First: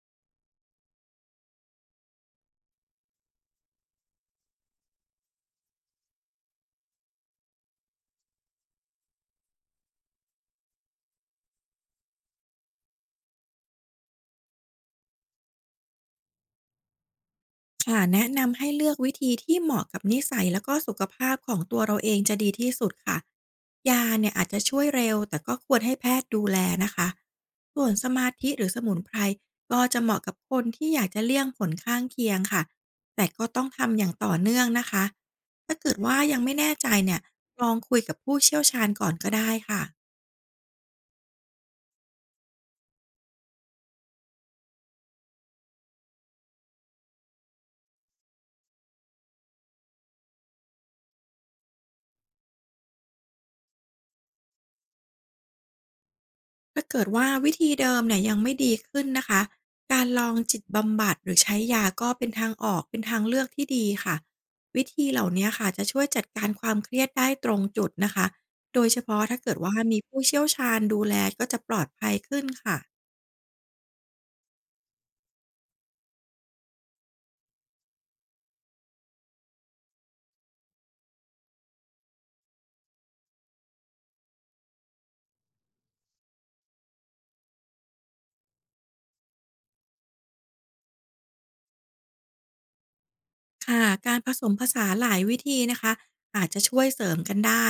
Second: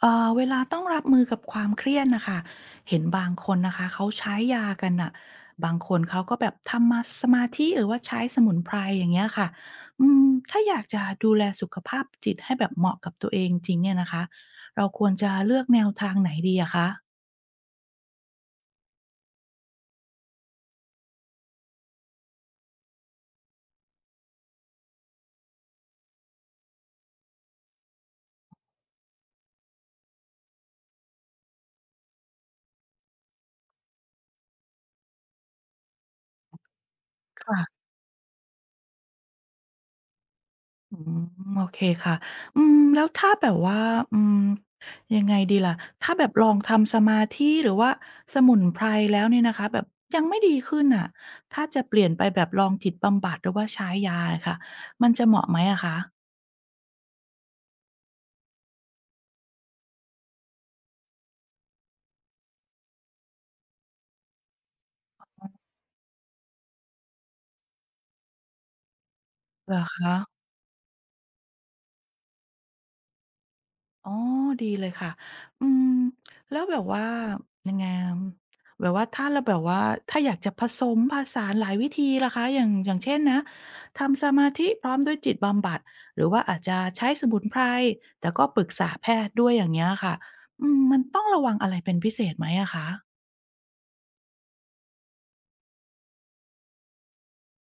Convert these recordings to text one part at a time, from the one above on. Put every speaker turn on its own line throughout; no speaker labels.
เวลาต้องรับมือกับความเครียดนะคะเห็นบางคนนะคะเขาใช้ยากันน่ะบางคนเขาก็แบบทำมาสมาธิหรือว่าใช้สมุนไพรอย่างเงี้ยค่ะอืมถ้าอยากจะดูแลสุขภาพจิตให้แบบเหมาะกับตัวเองจริงเนี่ยนะคะเราควรจะเลือกแนวทางไหนดีอะคะ
ค่ะแนะนำให้เลือกวิธีที่เหมาะกับนิสัยแล้วก็สุขภาพของตัวเราเองจะดีที่สุดค่ะยาเนี่ยอาจจะช่วยเร็วแต่ก็ควรให้แพทย์ดูแลนะคะส่วนสมาธิหรือสมุนไพรก็จะเหมาะกับคนที่อยากจะเลี่ยงผลข้างเคียงค่ะแต่ก็ต้องทำอย่างต่อเนื่องนะคะถ้าเกิดว่ายังไม่แน่ใจเนี่ย
ค่ะ
ลองคุยกับผู้เชี่ยวชาญก่อนก็ได้ค่ะ
อืมโอเคค่ะอืมแล้วถ้าแบบว่าอืมยังไงดีล่ะถ้าแบบลองทำสมาธิหรือว่าสมุนไพรแล้วเนี่ยนะคะแบบยังไม่ดีขึ้นน่ะถ้าจะเปลี่ยนไปแบบลองจิตบำบัดหรือว่าใช้ยาอะค่ะมันจะเหมาะไหมอะคะ
ถ้าเกิดว่าวิธีเดิมเนี่ยยังไม่ดีขึ้นนะคะการลองจิตบำบัดหรือใช้ยาก็เป็นทางออกเป็นทางเลือกที่ดีค่ะวิธีเหล่านี้ค่ะจะช่วยจัดการความเครียดได้ตรงจุดนะคะโดยเฉพาะถ้าเกิด
เหร
ว่า
อ
มี
คะ
ผู้เชี่ยวชาญดูแลก็จะปลอดภัยขึ้นค่ะ
อ๋อ ดีเลยค่ะ อืม แล้วแบบว่า ยังไงอะแบบว่าถ้าเราแบบว่า ถ้าอยากจะผสมผสานหลายวิธีล่ะคะอย่างอย่างเช่นนะ ทำสมาธิพร้อมด้วยจิตบำบัด หรือว่าอาจจะใช้สมุนไพรแต่ก็ปรึกษาแพทย์ด้วยอย่างเงี้ยค่ะ อืม มันต้องระวังอะไรเป็นพิเศษไหมอะคะ
ค่ะการผสมผสานหลายวิธีนะคะอาจจะช่วยเสริมกันได้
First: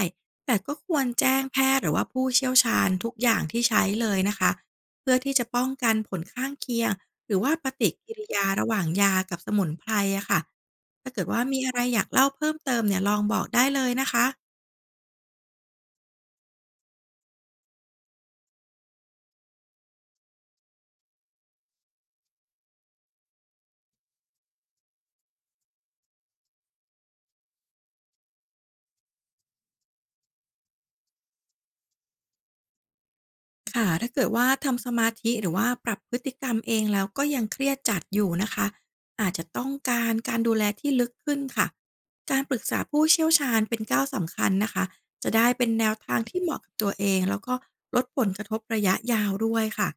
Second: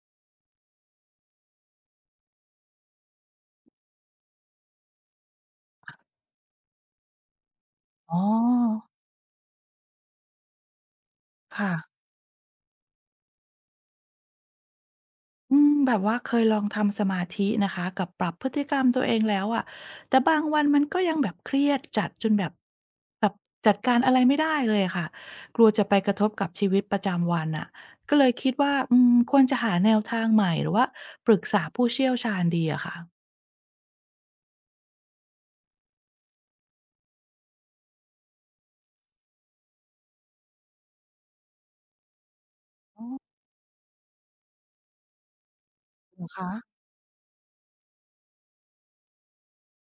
แต่ก็ควรแจ้งแพทย์หรือว่าผู้เชี่ยวชาญทุกอย่างที่ใช้เลยนะคะเพื่อที่จะป้องกันผลข้างเคียงหรือว่าปฏิกิ
อ๋อ
ริยาระหว่างยากับสมุนไพรอะค่ะถ้าเกิดว่ามีอะไร
ค่ะ
อยากเล่าเพิ่มเติมเนี่ยลองบอกได้เลยนะคะ
อืมแบบว่าเคยลองทำสมาธินะคะกับปรับพฤติกรรมตัวเองแล้วอะแต่บางวันมันก็ยังแบบเครียดจัดจนแบบแบบจัดการอะไรไม่ได้เลยอะค่ะกลัวจะไปกระทบกับชีวิตประจำวันอ่ะก็เลยคิดว่าควรจะหาแนวทางใหม่หรือว่าปรึกษาผู้เชี่ยวชาญดีอะค่ะ
ค่ะถ้าเกิดว่าทำสมาธิหรือว่าปรับพฤติกรรมเองแล้วก็ยังเครียดจัดอยู่นะคะอาจจะต้องการการดูแลที่ลึกขึ้นค่ะการปรึกษา
อ๋
ผู้
อ
เชี่ยวชาญเป็นก้าวสำคัญนะคะจะได้เป็นแนวทา
เห
ง
รอ
ที่
คะ
เหมาะกับตัวเองแล้วก็ลดผลกระทบระยะยาวด้วยค่ะ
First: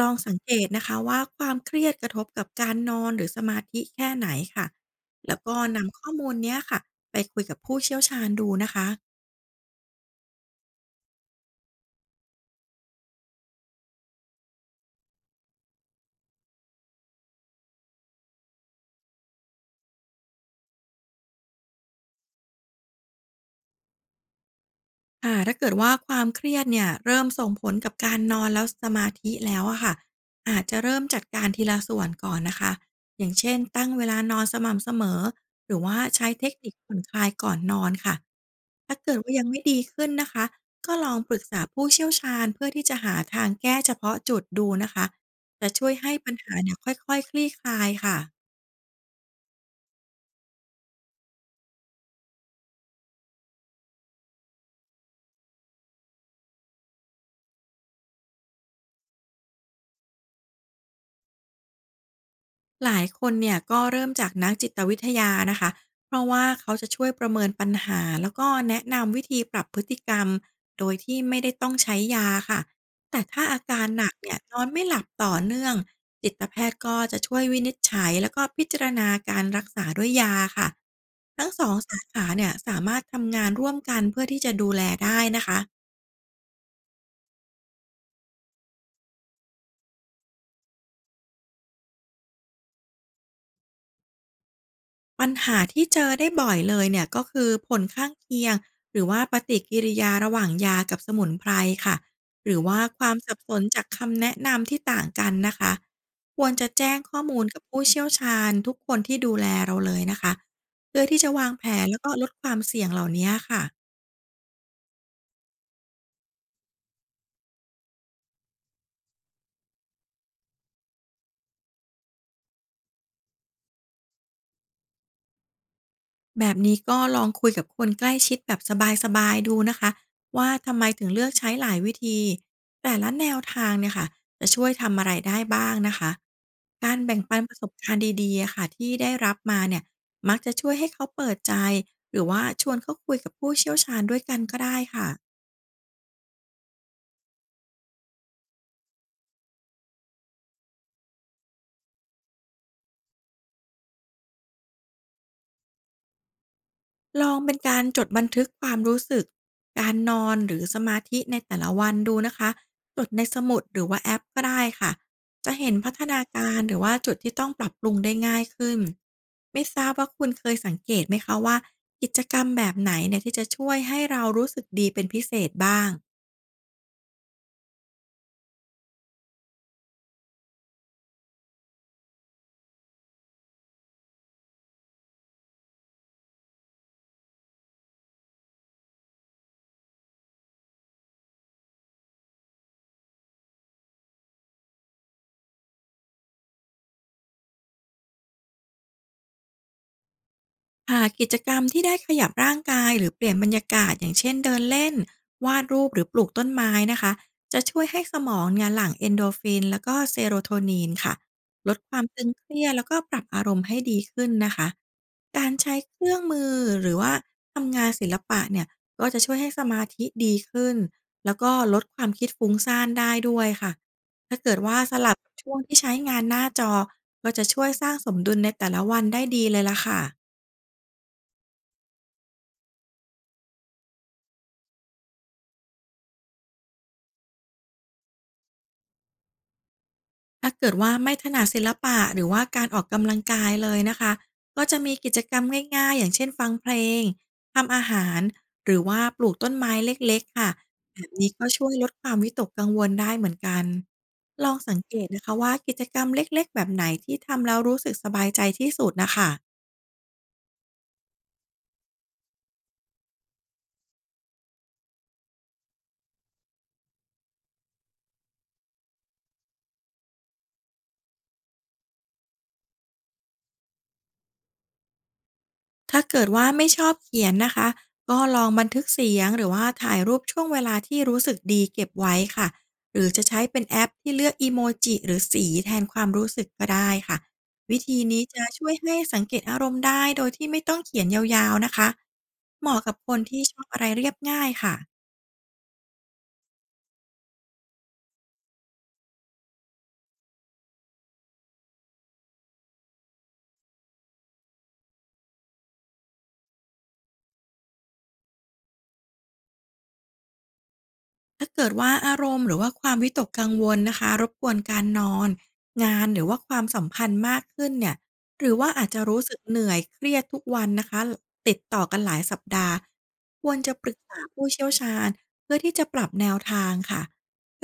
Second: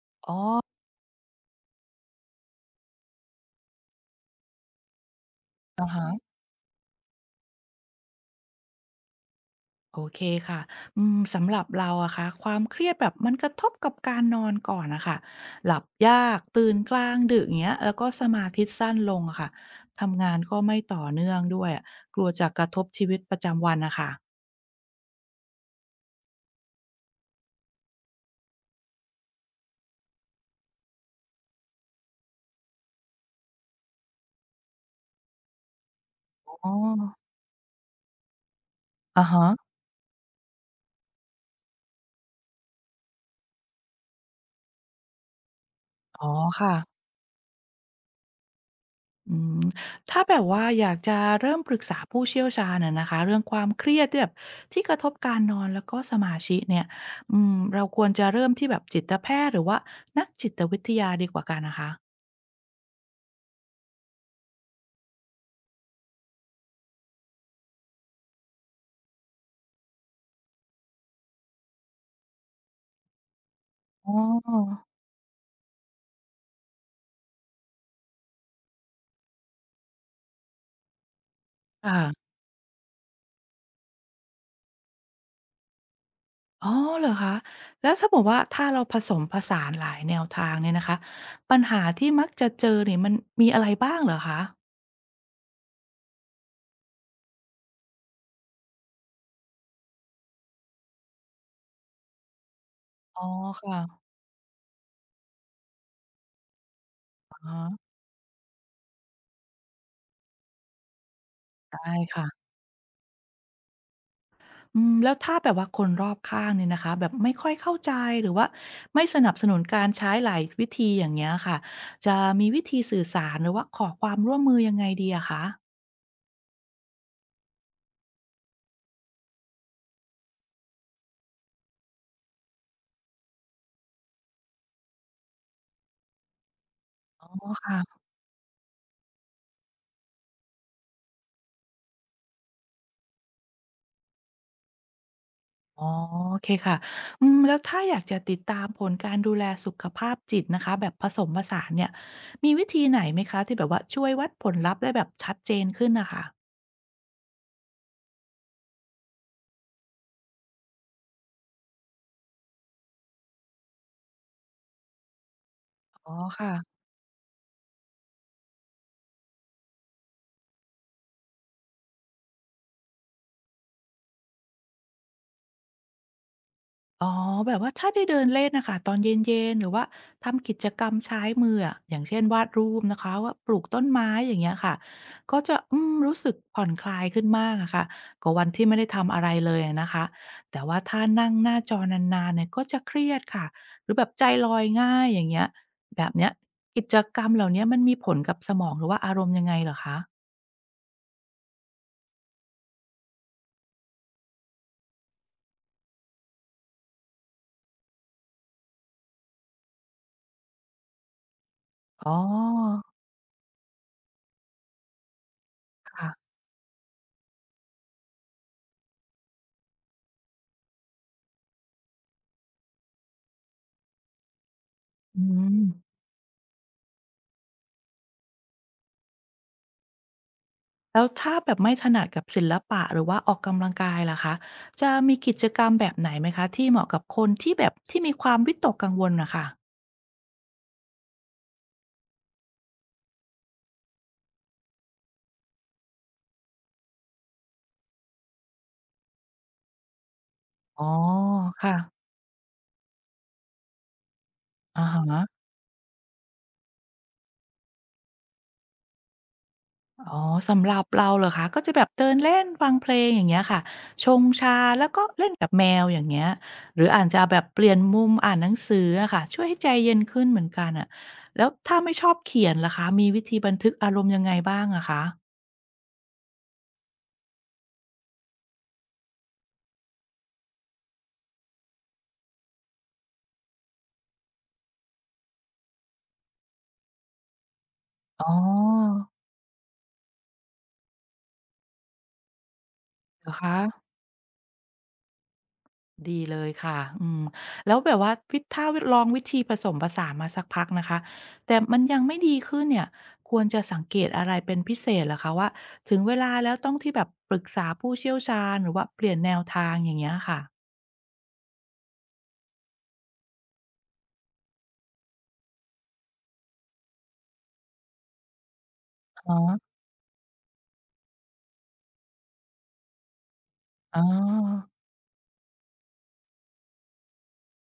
ลอง
อ๋
สั
อ
งเกตนะคะว่าความเครียดกระทบกับการนอนหรือสมาธิแค่ไหนค่ะแล้วก็
อะ
นำ
ฮะ
ข้อมูลเนี้ยค่ะไปคุยกับผู้เชี่ยวชาญดูนะคะ
โอเคค่ะอืมสำหรับเราอะคะความเครียดแบบมันกระทบกับการนอนก่อนนะคะหลับยากตื่นกลางดึกอย่างเงี้ยแล้วก็สมาธิสั้นลงอะค่ะทำงานก็ไม่ต่อเนื่องด้วยอะกลัวจะกระทบชีวิตประจำวันนะคะ
ค่ะถ้าเกิดว่าความเครียดเนี่ยเริ่มส่งผลกับการนอนแล้วสมาธิแล้วอะค่ะอาจจะเริ่มจัดการทีละส่วนก่อนนะคะอย่างเช่นตั้งเวลานอนสม่ำเสมอหรือว่าใช้เทค
อ๋
นิคผ่อนค
อ
ลายก่อนนอนค่ะถ้าเกิด
อะ
ว่า
ฮะ
ยังไม่ดีขึ้นนะคะก็ลองปรึกษาผู้เชี่ยวชาญเพื่อที่จะหาทางแก้เฉพาะจุดดูนะคะจะช่วยให้
อ๋อ
ปัญหา
ค่ะ
เนี่ยค่อยๆคลี่คลายค่ะ
อืมถ้าแบบว่าอยากจะเริ่มปรึกษาผู้เชี่ยวชาญอะนะคะเรื่องความเครียดที่แบบที่กระทบการนอนแล้วก็สมาธิเนี่ยเราควรจะเริ่มที่แบบจิตแพทย์หรือว่านักจิตวิทยาดีกว่ากันนะคะ
หลายคนเนี่ยก็เริ่มจากนักจิตวิทยานะคะเพราะว่าเขาจะช่วยประเมินปัญหาแล้วก็แนะนำวิธีปรับพฤติกรรมโดยที่ไม่ได้ต้องใช้ยาค่ะแต่ถ้าอาการห
อ๋
นักเนี่ยนอน
อ
ไม่หลับต่อเนื่องจิตแพทย์ก็จะช่วยวินิจฉัยแล้วก็พิจารณาการรักษาด้วยยาค่ะทั้งสองสาขา
ค่ะ
เนี่ยสามารถทำงานร่วมกันเพื่อที่จะดูแลได้นะคะ
อ๋อเหรอคะแล้วถ้าบอกว่าถ้าเราผสมผสานหลายแนวทางเนี่ยนะคะปัญหาที่มักจะเจอเนี่ยมันมีอะไรบ้างเหรอคะ
ปัญหาที่เจอได้บ่อยเลยเนี่ยก็คือผลข้างเคียงหรือว่าปฏิกิริยาระหว่างยากับสมุนไพรค่ะหรือว่าความ
อ๋อ
สับสนจาก
ค่ะ
คำแนะนำที่ต่างกันนะคะควรจะแจ้งข้อ
อะ
มูล
ฮะ
กับผู้เชี่ยวชาญทุกคนที่ดูแลเราเลยนะคะเพื่อที่จะวางแผน
ได้
แล้วก็ลดค
ค่ะ
วามเสี่ยงเหล่านี้ค่ะ
อืมแล้วถ้าแบบว่าคนรอบข้างเนี่ยนะคะแบบไม่ค่อยเข้าใจหรือว่าไม่สนับสนุนการใช้หลายวิธีอย่างเงี้ยค่ะจะมีวิธีสื่อสารหรือว่าขอความร่วมมือยังไงดีอะคะ
แบบนี้ก็ลองคุยกับคนใกล้ชิดแบบสบายๆดูนะคะว่าทำไมถึงเลือกใช้หลายวิธีแต่ละแนวทางเนี่ยค่ะจะช่วยทำอะไรได้บ้างนะคะการแบ่ง
อ๋อ
ปันประสบการ
ค่ะ
ณ์ดีๆอะค่ะที่ได้รับมาเนี่ยมักจะช่วยให้เขาเปิดใจหรือว่าชวนเขาคุยกับผู้เชี่ยวชาญด้วยกันก็ได้ค่ะ
อ๋อโอเคค่ะอืมแล้วถ้าอยากจะติดตามผลการดูแลสุขภาพจิตนะคะแบบผสมผสานเนี่ยมีวิธีไหนไหมคะที่แบบว่าช่วยวัดผลลัพธ์ได้แบบชัดเจนขึ้นนะคะ
ลองเป็นการจดบันทึกความรู้สึกการนอนหรือสมาธิในแต่ละวันดูนะคะจดในสมุดหรือว่าแอปก็ได้ค่ะจะเห็นพัฒ
อ๋อ
นา
ค่ะ
การหรือว่าจุดที่ต้องปรับปรุงได้ง่ายขึ้นไม่ทราบว่าคุณเคยสังเกตไหมคะว่ากิจกรรมแบบไหนเนี่ยที่จะช่วยให้เรารู้สึกดีเป็นพิเศษบ้าง
อ๋อแบบว่าถ้าได้เดินเล่นน่ะค่ะตอนเย็นๆหรือว่าทำกิจกรรมใช้มืออะอย่างเช่นวาดรูปนะคะว่าปลูกต้นไม้อย่างเงี้ยค่ะก็จะรู้สึกผ่อนคลายขึ้นมากอะค่ะกว่าวันที่ไม่ได้ทำอะไรเลยอะนะคะแต่ว่าถ้านั่งหน้าจอนานๆเนี่ยก็จะเครียดค่ะหรือแบบใจลอยง่ายอย่างเงี้ยแบบเนี้ยกิจกรรมเหล่าเนี้ยมันมีผลกับสมองหรือว่าอารมณ์ยังไงเหรอคะ
ค่ะกิจกรรมที่ได้ขยับร่างกายหรือเปลี่ยนบรรยากาศอย่างเช่นเดินเล่นวาดรูปหรือปลูกต้นไม้นะคะจะช่วยให้สมองเนี่ยหลั่งเอนโดรฟินแล้วก็เซโรโทนินค่ะลดความ
อ๋
ตึงเครียด
อ
แล้วก็ปรับอารมณ์ให้ดีขึ้นนะคะการใช้เค
ค่ะ
รื่องมือหรือว่าทำงานศิลปะเนี่ยก็จะช่วยให้สมาธิดีขึ้นแล้วก็ลดความคิดฟุ้งซ่านได้ด้วยค่ะถ้าเกิดว่าสลับ
อื
ช่
ม
วงที่ใช้งานหน้าจอก็จะช่วยสร้างสมดุลในแต่ละวันได้ดีเลยล่ะค่ะ
แล้วถ้าแบบไม่ถนัดกับศิลปะหรือว่าออกกำลังกายล่ะคะจะมีกิจกรรมแบบไหนไหมคะที่เหมาะกับคนที่แบบที่มีความวิตกกังวลน่ะค่ะ
ถ้าเกิดว่าไม่ถนัดศิลปะหรือว่าการออกกำลังกายเลยนะคะก็จะมีกิจกรรมง่ายๆอย่างเช่นฟังเพลงทำอาหารหรือว่าปลูกต้นไม้เล็กๆค่ะ
อ๋อ
แบบนี้ก็ช่วย
ค่ะ
ลดความวิตกกังวลได้เหมือนกันลองสัง
อะ
เก
ฮ
ต
ะ
นะคะว่ากิจกรรมเล็กๆแบบไหนที่ทำแล้วรู้สึกสบายใจที่สุดนะคะ
อ๋อสำหรับเราเหรอคะก็จะแบบเดินเล่นฟังเพลงอย่างเงี้ยค่ะชงชาแล้วก็เล่นกับแมวอย่างเงี้ยหรืออาจจะแบบเปลี่ยนมุมอ่านหนังสืออะค่ะช่วยให้ใจเย็นขึ้นเหมือนกันอะแล้วถ้าไม่ชอบเขียนล่ะคะมีวิธีบันทึกอารมณ์ยังไงบ้างอะคะ
ถ้าเกิดว่าไม่ชอบเขียนนะคะก็ลองบันทึกเสียงหรือว่าถ่ายรูปช่วงเวลาที่รู้สึกดีเก็บไว้ค่ะหรือจะใช้เป็นแอปที่เลือกอีโมจิหรือสีแทนความรู้สึกก็ได้ค่ะวิธีนี้
อ๋
จะช่วยให้
อ
สังเกตอารมณ์ได้โดยที่ไม่ต้องเขียนยาวๆนะคะเหมาะกับคน
เหรอ
ที่ช
คะ
อบอะไรเรียบง่ายค่ะ
ดีเลยค่ะอืมแล้วแบบว่าวิถ้าวลองวิธีผสมผสานมาสักพักนะคะแต่มันยังไม่ดีขึ้นเนี่ยควรจะสังเกตอะไรเป็นพิเศษเหรอคะว่าถึงเวลาแล้วต้องที่แบบปรึกษาผู้เชี่ยวชาญหรือว่าเปลี่ยนแนวทางอย่างเงี้ยค่ะ
ถ้าเกิดว่าอารมณ์หรือว่าความวิตกกังวลนะคะรบกวนการนอนงานหรือว่าความสัมพันธ์มากขึ้นเนี่ยหรือว่าอาจจะรู้
อะ
สึก
ฮะ
เหนื่อยเครียดทุกวันนะคะติดต่อกันหลายสัปดาห์ควรจะปรึ
อ๋
กษาผู้เชี่ยว
อ
ชาญเพื่อที่จะปรับแนวทางค่ะ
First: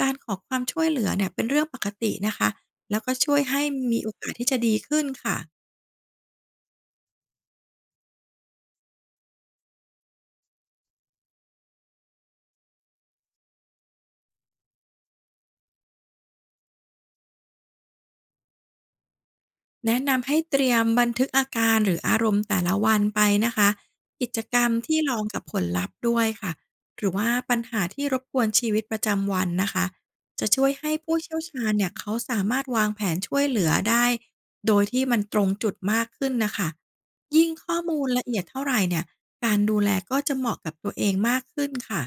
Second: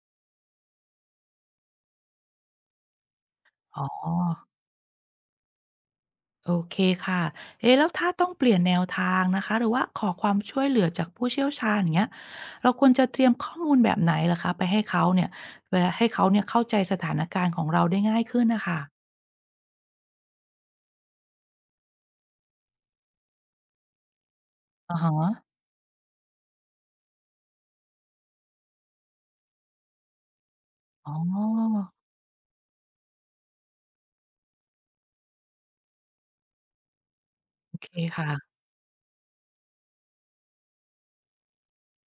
การขอความช่วยเหลือเนี่ยเป็นเรื่องปกตินะคะแล้วก็ช่วยให้
อ๋
มีโอกาส
อ
ที่จะดีขึ้นค่ะ
โอเคค่ะเอ๊ะแล้วถ้าต้องเปลี่ยนแนวทางนะคะหรือว่าขอความช่วยเหลือจากผู้เชี่ยวชาญอย่างเงี้ยเราควรจะเตรียมข้อมูลแบบไหนเหรอคะไปให้เขาเนี่ยเวลาให้เขาเนี่ยเข้าใจสถานการณ์ของเราได้ง่ายขึ้นน่ะค่ะ
แนะนำให้เตรียมบันทึกอาการหรืออารมณ์แต่ละวันไปนะคะกิจกรรม
อะ
ที่
ฮะ
รองกับผลลัพธ์ด้วยค่ะหรือว่าปัญหาที่รบกวนชีวิตประจำวันนะคะจะช่วยให้
อ๋
ผู้เชี่ยวชาญ
อ
เนี่ยเขาสามารถวางแผนช่วยเหลือได้โดยที่มันตรงจุดมากขึ้นนะคะยิ่ง
โอ
ข้อ
เค
มูลละเอียด
ค่ะ
เท่าไหร่เนี่ยการดูแลก็จะเหมาะกับตัวเองมากขึ้นค่ะ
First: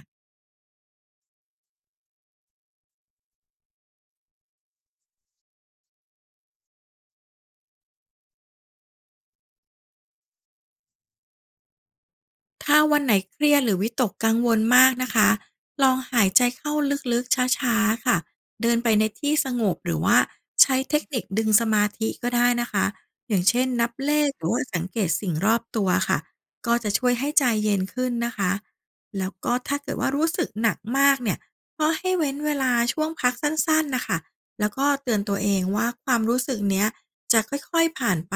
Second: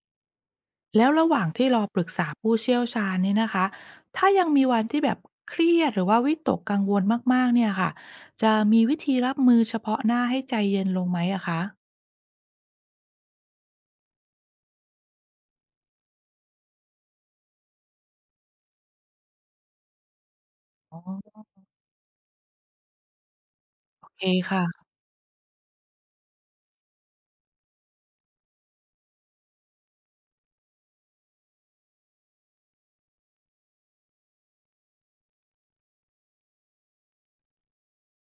แล้วระหว่างที่รอปรึกษาผู้เชี่ยวชาญเนี่ยนะคะ ถ้ายังมีวันที่แบบเครียดหรือว่าวิตกกังวลมากๆเนี่ยค่ะ จะมีวิธีรับมือเฉพาะหน้าให้ใจเย็นลงไหมอะคะ
ถ้าวันไหนเครียดหรือวิตกกังวลมากนะคะ ลองหายใจเข้าลึกๆช้าๆค่ะ เดินไปในที่สงบหรือว่าใช้เท
อ๋
คนิค
อ
ดึงสมาธิก็ได้นะคะอย่างเช่นนับ
โอ
เล
เค
ขหรือว่าสัง
ค่ะ
เกตสิ่งรอบตัวค่ะ ก็จะช่วยให้ใจเย็นขึ้นนะคะ แล้วก็ถ้าเกิดว่ารู้สึกหนักมากเนี่ยก็ให้เว้นเวลาช่วงพักสั้นๆนะคะ แล้วก็เตือนตัวเองว่าความรู้สึกเนี้ยจะค่อยๆผ่านไป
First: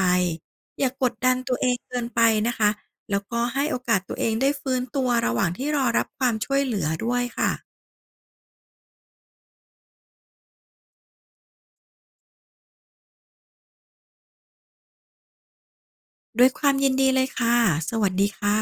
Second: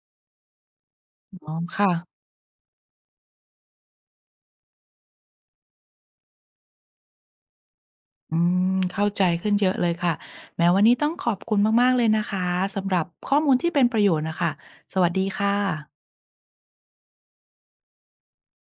อย่ากกดดัน
อ๋อ
ตัวเองเกิน
ค่ะ
ไปนะคะ แล้วก็ให้โอกาสตัวเองได้ฟื้นตัวระหว่างที่รอรับความช่วยเหลือด้วยค่ะ
อืม เข้าใจขึ้นเยอะเลยค่ะแหมวันนี้ต้องขอบคุณมากๆเลยนะคะสำหรับข้อมูลที่เป็นประโยชน์น่ะค่ะสวัสดีค่ะ
ด้วยความยินดีเลยค่ะ สวัสดีค่ะ